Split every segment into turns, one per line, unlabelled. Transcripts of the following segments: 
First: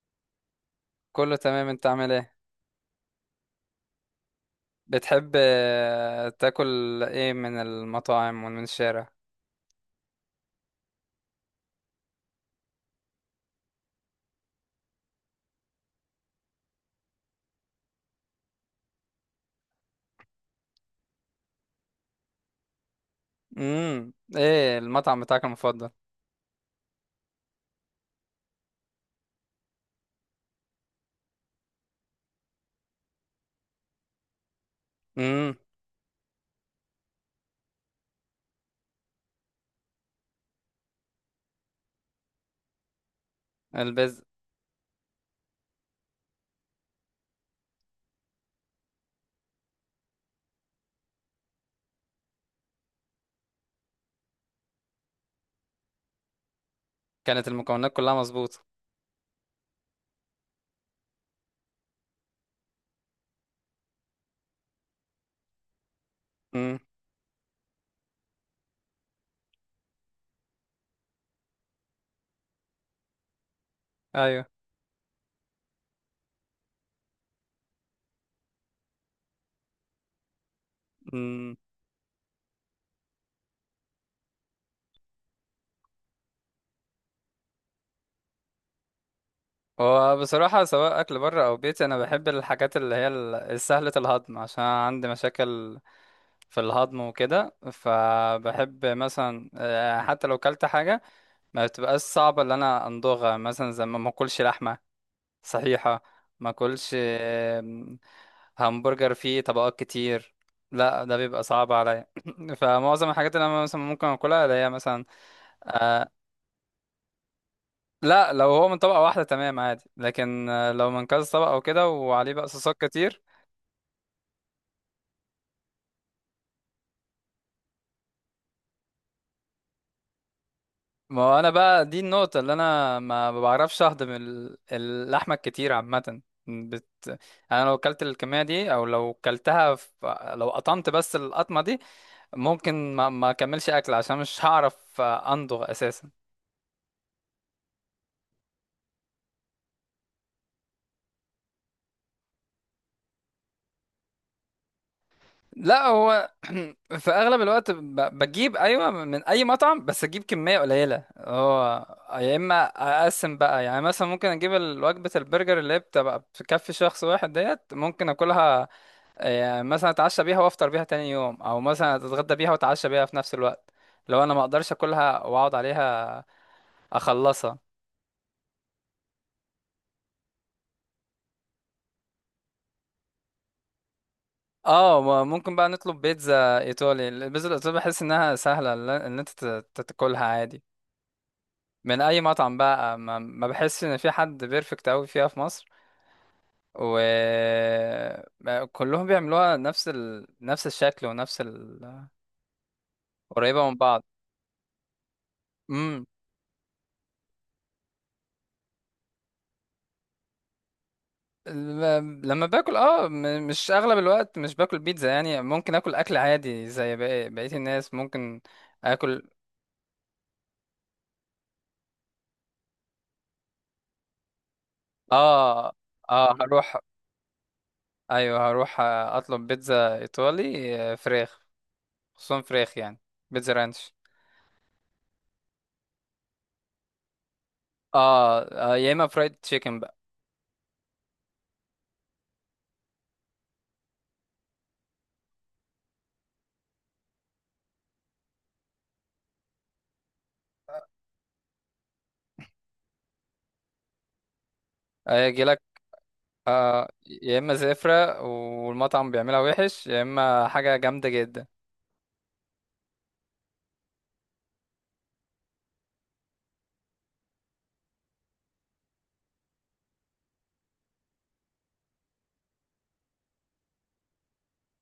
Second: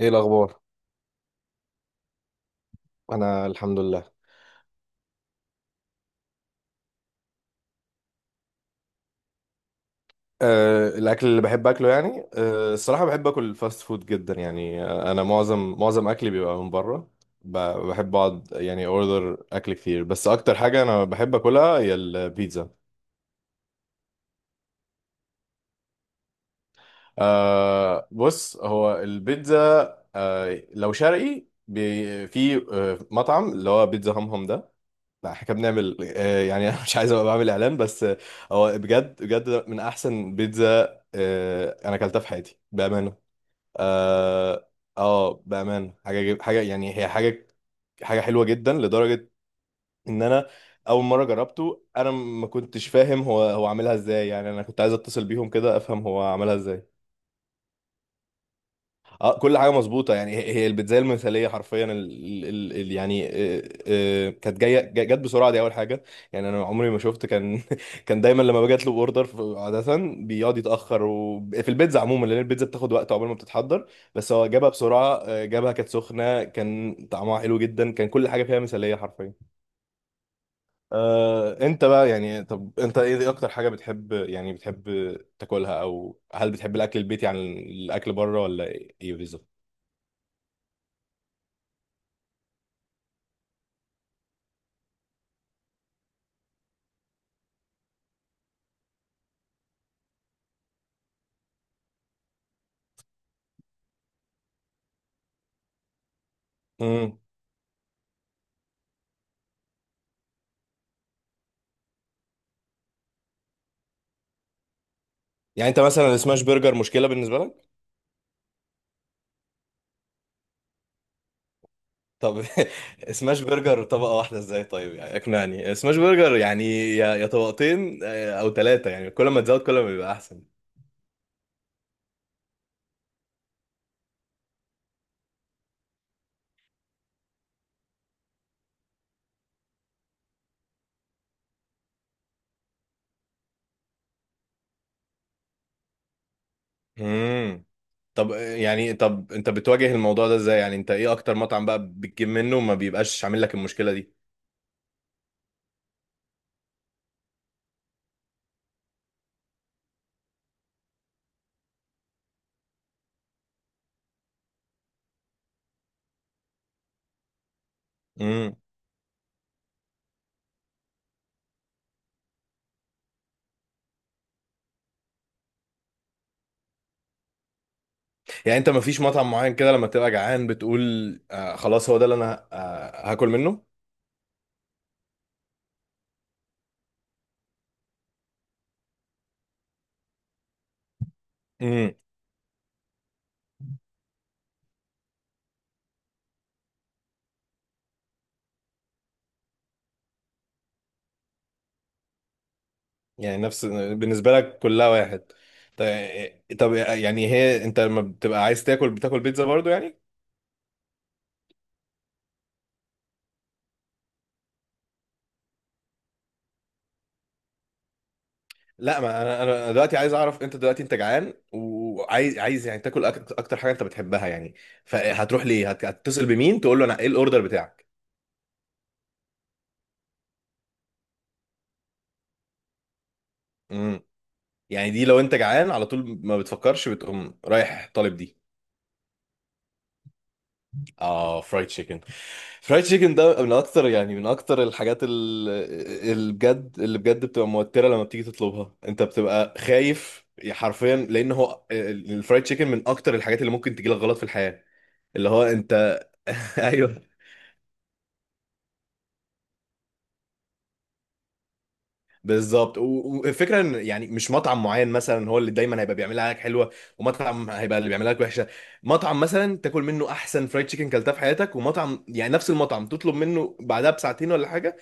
ايه الاخبار؟
كله تمام. انت عامل ايه؟
انا الحمد لله.
بتحب تاكل ايه من المطاعم ومن الشارع؟
الاكل اللي بحب اكله يعني الصراحه بحب اكل الفاست فود جدا يعني انا معظم اكلي بيبقى من بره. ب- بحب اقعد يعني اوردر اكل كتير، بس اكتر حاجه انا بحب اكلها هي البيتزا.
ايه المطعم بتاعك المفضل؟
بص، هو البيتزا، لو شرقي، في مطعم اللي هو بيتزا همهم ده. لا، احنا
امم.
كنا بنعمل، يعني انا مش عايز ابقى بعمل اعلان، بس هو بجد من احسن بيتزا انا اكلتها في حياتي بامانه.
البيز.
اه. بامانه حاجه حاجه، يعني هي حاجه، حاجه حلوه جدا لدرجه ان انا اول مره جربته انا ما كنتش فاهم هو عاملها ازاي. يعني انا كنت عايز اتصل بيهم كده افهم هو عملها ازاي.
كانت المكونات كلها مظبوطه؟
اه، كل حاجه مظبوطه، يعني هي البيتزا المثاليه حرفيا. ال يعني، كانت جايه جت بسرعه، دي اول حاجه. يعني انا
امم.
عمري ما شفت، كان كان دايما لما باجي اطلب اوردر عاده بيقعد يتاخر، وفي البيتزا عموما، لان البيتزا بتاخد وقت عقبال ما بتتحضر، بس هو
ايوه.
جابها بسرعه. جابها كانت سخنه، كان طعمها حلو جدا، كان كل حاجه فيها مثاليه حرفيا.
امم.
انت بقى يعني، طب انت ايه اكتر حاجه بتحب، يعني بتحب تاكلها، او هل بتحب الاكل البيتي عن الاكل بره ولا ايه؟
وبصراحه سواء اكل بره او بيتي، انا بحب الحاجات اللي هي سهله الهضم عشان عندي مشاكل في الهضم وكده، فبحب مثلا حتى لو كلت حاجه ما بتبقاش صعبه ان انا امضغها، مثلا زي ما اكلش لحمه. صحيحة. ما اكلش
بالظبط.
همبرجر فيه طبقات كتير، لا ده بيبقى صعب عليا. فمعظم الحاجات اللي انا مثلا ممكن اكلها اللي هي مثلا
يعني انت
آه.
مثلا السماش برجر مشكله بالنسبه لك؟
لا، لو هو من طبقة واحدة تمام عادي، لكن لو من كذا طبقة وكده وعليه
طب،
بقى صوصات كتير.
سماش برجر طبقه واحده ازاي؟ طيب يعني اقنعني، سماش برجر يعني يا طبقتين او ثلاثه، يعني كل ما تزود كل ما بيبقى احسن.
ما هو انا بقى دي النقطة اللي انا ما بعرفش اهضم اللحمة الكتير عامة. بت... انا لو اكلت الكمية دي او لو اكلتها في... لو قطمت بس القطمة دي ممكن ما اكملش اكل عشان مش هعرف امضغ اساسا.
امم. طب، يعني، طب انت بتواجه الموضوع ده ازاي؟ يعني انت ايه اكتر مطعم بقى بتجيب منه وما بيبقاش عامل لك المشكله دي؟
لا هو في اغلب الوقت بجيب، ايوه، من اي مطعم بس اجيب كميه قليله. هو يا اما اقسم بقى يعني مثلا ممكن اجيب وجبه البرجر اللي هي بتبقى بتكفي شخص واحد، ديت ممكن
امم.
اكلها، يعني مثلا اتعشى بيها وافطر بيها تاني يوم، او مثلا اتغدى بيها واتعشى بيها في نفس الوقت. لو انا ما اقدرش اكلها واقعد عليها اخلصها.
يعني انت ما فيش مطعم معين كده لما تبقى جعان بتقول آه خلاص هو ده اللي انا آه هاكل منه؟
اه ممكن بقى نطلب بيتزا ايطالي. البيتزا الايطالي بحس انها سهله ان انت تاكلها عادي.
مم.
من اي مطعم بقى ما بحس ان في حد بيرفكت قوي فيها في مصر، وكلهم بيعملوها نفس ال... نفس الشكل ونفس ال...
يعني نفس
قريبه من بعض.
بالنسبة لك كلها واحد؟
امم.
طيب، طب يعني هي انت لما بتبقى عايز تاكل بتاكل بيتزا برضو يعني؟
لما باكل اه مش اغلب الوقت مش باكل بيتزا، يعني ممكن اكل اكل عادي زي بقية الناس ممكن
لا،
اكل.
ما انا دلوقتي عايز اعرف، انت دلوقتي انت جعان وعايز يعني تاكل اكتر حاجة انت بتحبها يعني، فهتروح ليه،
اه.
هتتصل
اه
بمين
هروح.
تقول له انا ايه الاوردر بتاعك؟
ايوه هروح اطلب بيتزا ايطالي، فراخ. خصوصا فراخ يعني. بيتزا رانش.
امم. يعني دي لو انت جعان على طول ما بتفكرش بتقوم رايح طالب دي؟
اه، يا اما فرايد تشيكن بقى.
اه، فرايد تشيكن. فرايد تشيكن ده من اكتر، يعني من اكتر الحاجات اللي بجد، بتبقى موتره لما بتيجي تطلبها، انت بتبقى خايف حرفيا، لان هو الفرايد تشيكن من اكتر الحاجات اللي ممكن تجيلك غلط في الحياه. اللي هو
هيجي لك
انت
آه
ايوه.
يا اما زفرة والمطعم بيعملها وحش، يا اما حاجة جامدة جدا.
بالظبط والفكره ان يعني مش مطعم معين مثلا هو اللي دايما هيبقى بيعملها لك حلوه، ومطعم هيبقى اللي بيعملها لك وحشه. مطعم مثلا تاكل منه احسن فرايد تشيكن كلتها في حياتك، ومطعم يعني نفس المطعم تطلب منه بعدها بساعتين ولا حاجه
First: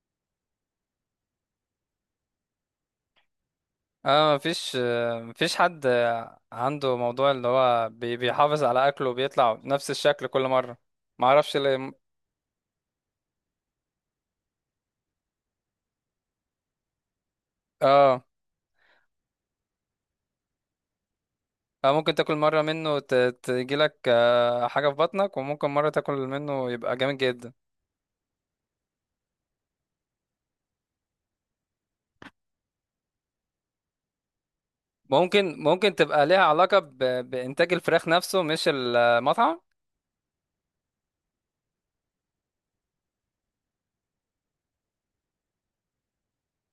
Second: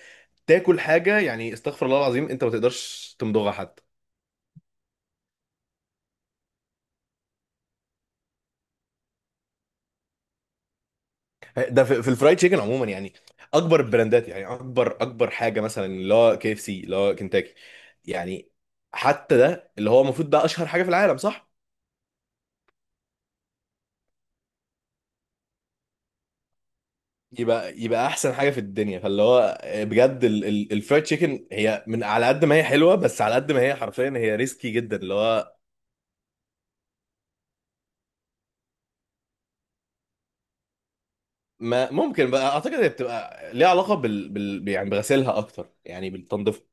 تاكل حاجه، يعني استغفر الله العظيم انت ما تقدرش تمضغها حتى.
اه مفيش مفيش حد عنده موضوع اللي هو بيحافظ على اكله وبيطلع نفس الشكل كل مرة. معرفش
ده
ليه.
في الفرايد تشيكن عموما، يعني اكبر البراندات، يعني اكبر حاجه مثلا اللي هو كي اف سي اللي هو كنتاكي
اه
يعني، حتى ده اللي هو المفروض ده اشهر حاجه في العالم صح؟
ممكن تاكل مرة منه تجيلك حاجة في بطنك، وممكن مرة تاكل منه يبقى جامد جدا.
يبقى احسن حاجه في الدنيا. فاللي هو بجد الفرايد تشيكن هي، من على قد ما هي حلوه بس على قد ما هي حرفيا هي ريسكي جدا اللي هو.
ممكن تبقى ليها علاقة ب... بإنتاج الفراخ نفسه مش المطعم.
ما ممكن بقى، اعتقد هي بتبقى ليها علاقه بال, بال يعني بغسيلها اكتر، يعني بالتنظيف.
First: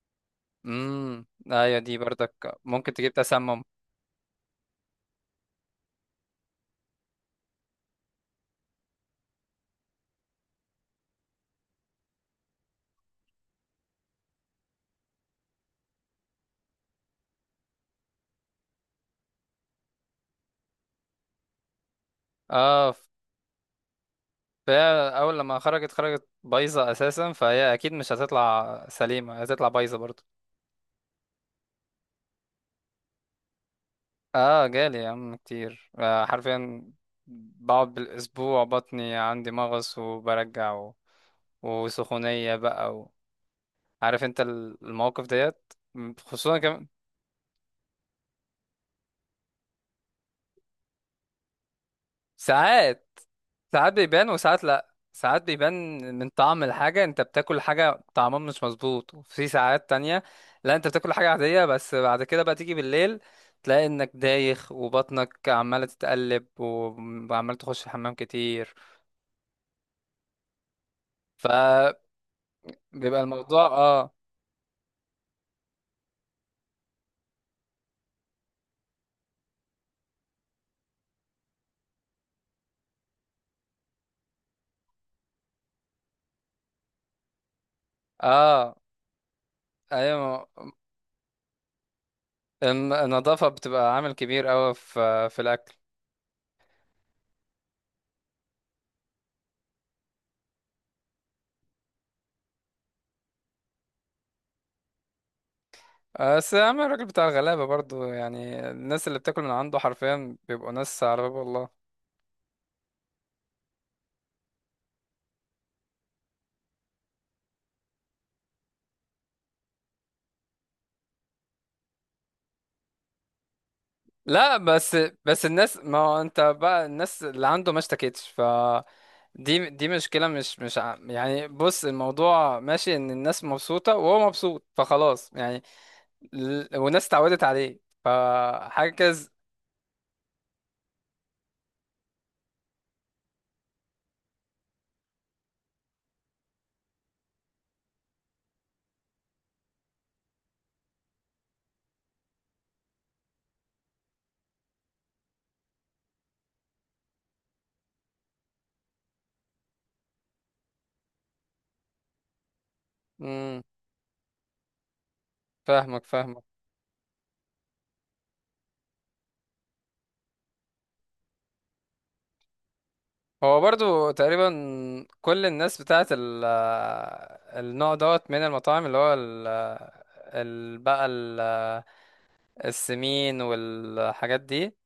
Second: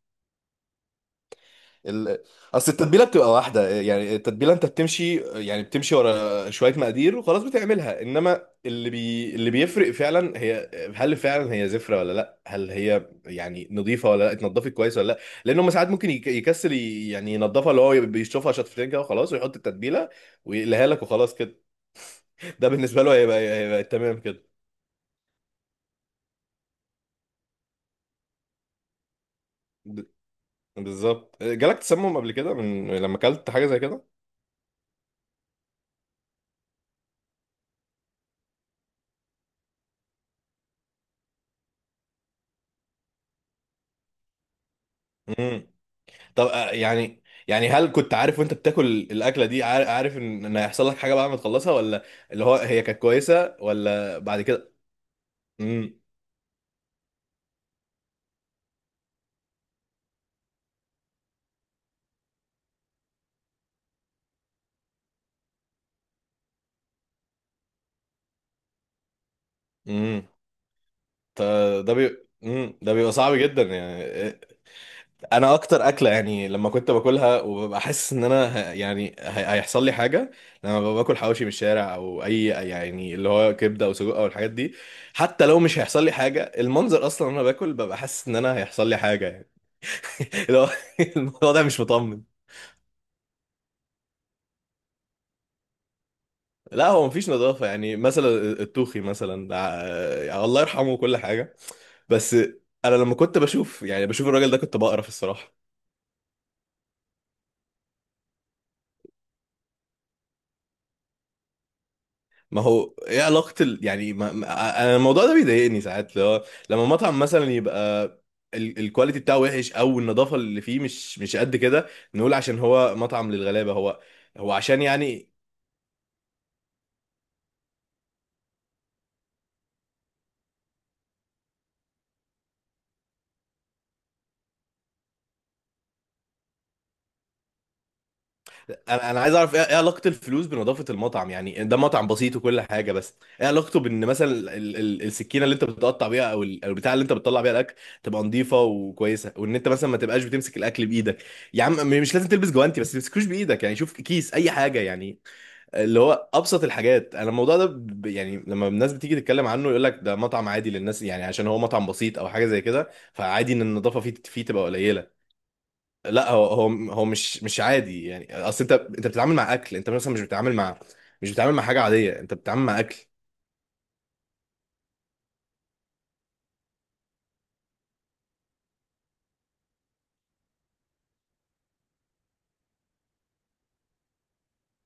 امم. ايوه دي
ال...
برضك
اصل
ممكن
التتبيله
تجيب
بتبقى
تسمم.
واحده، يعني التتبيله انت بتمشي، يعني بتمشي ورا شويه مقادير وخلاص بتعملها، انما اللي بي... اللي بيفرق فعلا، هي هل فعلا هي زفره ولا لا، هل هي يعني نظيفه ولا لا، اتنضفت كويس ولا لا. لان هم ساعات ممكن يك... يكسل ي... يعني ينضفها اللي هو بيشطفها شطفتين كده وخلاص، ويحط التتبيله ويقلها لك وخلاص كده. ده
اه
بالنسبه له هيبقى تمام كده.
فهي اول لما خرجت خرجت بايظة اساسا، فهي اكيد مش هتطلع سليمة، هتطلع بايظة
ب-
برضه.
بالظبط. جالك تسمم قبل كده من لما اكلت حاجه زي
اه جالي يا عم كتير آه حرفيا. بقعد بالاسبوع بطني عندي مغص وبرجع و... وسخونية بقى و... عارف انت المواقف
كده؟
ديت.
طب،
خصوصا كمان.
يعني، يعني هل كنت عارف وانت بتاكل الاكله دي، عارف ان ان هيحصل لك حاجه بعد ما تخلصها، ولا اللي هو هي كانت
ساعات
كويسه
ساعات
ولا
بيبان
بعد
وساعات
كده؟
لا، ساعات بيبان
امم.
من طعم الحاجة. انت بتاكل حاجة طعمها مش مظبوط، وفي ساعات تانية لا، انت بتاكل حاجة عادية بس بعد كده بقى تيجي بالليل تلاقي انك دايخ وبطنك عمالة تتقلب وعمال تخش الحمام كتير.
امم. ط- ده
فبيبقى
بي امم، ده بيبقى صعب جدا
الموضوع
يعني.
اه.
انا اكتر اكله يعني لما كنت باكلها وببقى حاسس ان انا يعني هيحصل لي حاجه، لما ببقى باكل حواوشي من الشارع، او اي يعني اللي هو كبده او سجق او الحاجات دي. حتى لو مش هيحصل لي حاجه، المنظر اصلا وانا باكل ببقى حاسس ان انا
اه
هيحصل لي حاجه يعني.
ايوه.
اللي هو الموضوع ده مش مطمن.
النظافة بتبقى عامل كبير اوي في الاكل.
لا، هو مفيش نظافة. يعني مثلا التوخي مثلا، يعني الله يرحمه وكل حاجة، بس أنا لما كنت بشوف، يعني بشوف الراجل ده كنت بقرف الصراحة.
بس يا عم الراجل بتاع الغلابة برضو، يعني الناس اللي بتاكل من عنده حرفيا بيبقوا ناس على باب الله.
ما هو ايه علاقة ال... يعني ما... ما... أنا الموضوع ده بيضايقني ساعات لو... لما مطعم مثلا يبقى ال... الكواليتي بتاعه وحش، أو النظافة اللي فيه مش قد كده، نقول عشان هو مطعم للغلابة هو، هو
لا
عشان
بس.
يعني.
الناس، ما هو انت بقى الناس اللي عنده ما اشتكتش، ف دي مشكلة. مش مش ع- يعني بص الموضوع ماشي ان الناس مبسوطة وهو مبسوط، فخلاص يعني. والناس اتعودت عليه فحاجة
انا
كز...
عايز اعرف ايه، إيه علاقه الفلوس بنظافه المطعم؟ يعني ده مطعم بسيط وكل حاجه، بس ايه علاقته بان مثلا السكينه اللي انت بتقطع بيها، او ال- أو البتاع اللي انت بتطلع بيها الاكل، تبقى نظيفه وكويسه، وان انت مثلا ما تبقاش بتمسك الاكل بايدك. يا عم، مش لازم تلبس جوانتي، بس ما تمسكوش بايدك، يعني شوف كيس اي حاجه يعني، اللي هو ابسط الحاجات. انا الموضوع ده يعني لما الناس بتيجي تتكلم عنه يقول لك ده مطعم عادي للناس، يعني عشان هو مطعم بسيط او حاجه زي كده فعادي
مم،
ان النظافه فيه تبقى قليله.
فاهمك
لا،
فاهمك.
هو مش عادي. يعني اصل انت بتتعامل مع اكل، انت مثلا مش بتتعامل مع، مش بتتعامل مع حاجه عاديه، انت بتتعامل مع اكل.
هو برضو تقريبا كل الناس بتاعت ال... النوع دوت من المطاعم اللي هو ال... ال... بقى ال... السمين والحاجات دي،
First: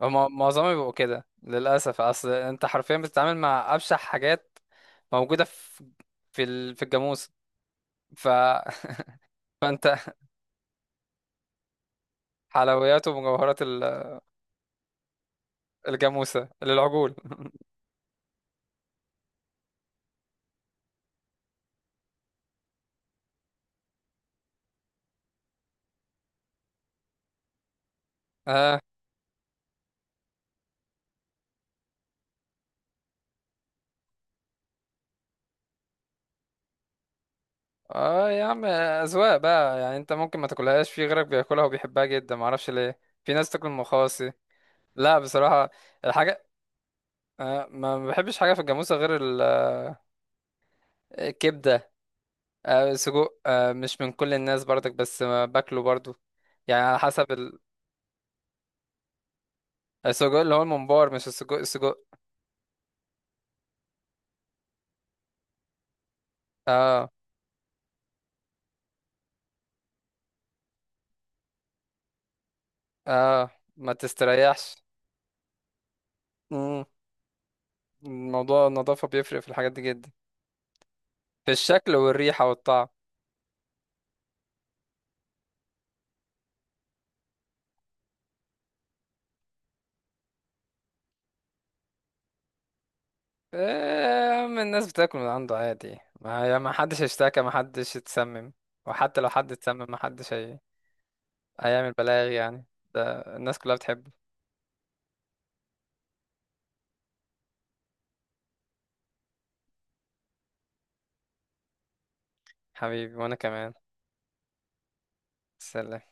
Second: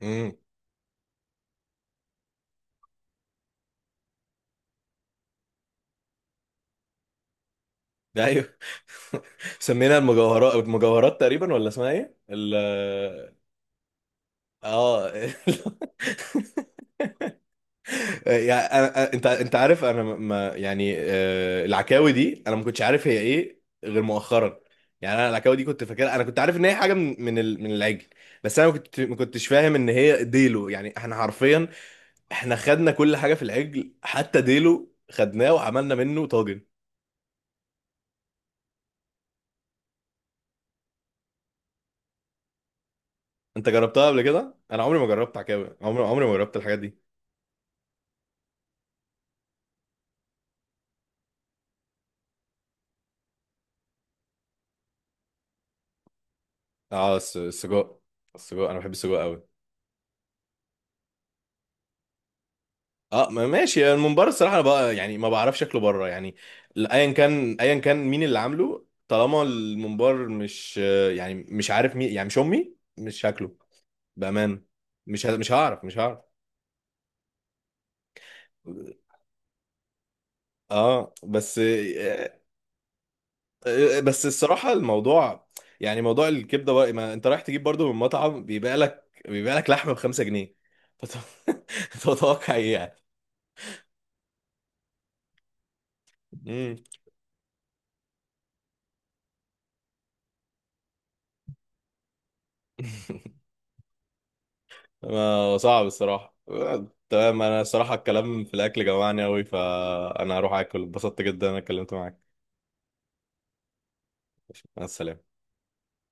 هما
امم.
معظمهم بيبقوا كده للأسف. أصل أنت حرفيا بتتعامل مع أبشع حاجات موجودة في في الجاموسة.
ده
ف...
ايوه. سمينا
فأنت
المجوهرات، المجوهرات تقريبا، ولا اسمها ايه ال؟
حلويات ومجوهرات
اه.
الجاموسة للعجول.
يعني أنا... انت، عارف انا ما، يعني العكاوي دي انا ما كنتش عارف هي ايه غير مؤخرا. يعني انا العكاوي دي كنت فاكرها، انا كنت عارف ان هي حاجه من من العجل، بس انا
اه.
ما كنتش فاهم ان هي ديلو. يعني احنا حرفيا احنا خدنا كل حاجه في العجل، حتى ديلو خدناه وعملنا منه طاجن.
اه يا عم، أذواق بقى يعني. أنت ممكن ما تاكلهاش، في غيرك بياكلها وبيحبها جدا، معرفش ليه. في ناس تاكل
انت جربتها قبل
المخاصي.
كده؟ انا عمري ما
لا
جربت
بصراحة
عكاوي، عمري ما
الحاجة،
جربت الحاجات دي.
آه ما بحبش حاجة في الجاموسة غير الكبدة. سجق، مش من كل الناس برضك، بس باكله برضو، يعني على
اه،
حسب
السجق. السجق، انا بحب السجق قوي.
السجق اللي هو الممبار، مش السجق السجق.
اه، ماشي، يعني الممبار الصراحه انا بقى يعني ما بعرفش شكله بره يعني،
اه.
ايا كان مين اللي عامله، طالما الممبار مش، يعني مش عارف مين، يعني مش امي مش
اه
شكله.
ما
بامان.
تستريحش.
مش هعرف، مش هعرف.
مم. الموضوع النظافة بيفرق في الحاجات دي جدا،
اه
في
بس
الشكل والريحة والطعم.
بس الصراحة الموضوع، يعني موضوع الكبدة بقى، ما انت رايح تجيب برضو من مطعم بيبيع لك لحمة ب5 جنيه، فت- تتوقع ايه يعني؟
أما الناس بتاكل من عنده عادي، ما
مم.
حدش اشتكى، ما حدش اتسمم. وحتى لو حد اتسمم ما حدش هي... هيعمل بلاغ يعني. ده الناس كلها بتحبه.
صعب الصراحة. تمام، انا الصراحة الكلام في الاكل جوعني اوي فانا هروح اكل. اتبسطت جدا انا اتكلمت معاك.
حبيبي، وانا كمان.
مع السلامة.
سلام.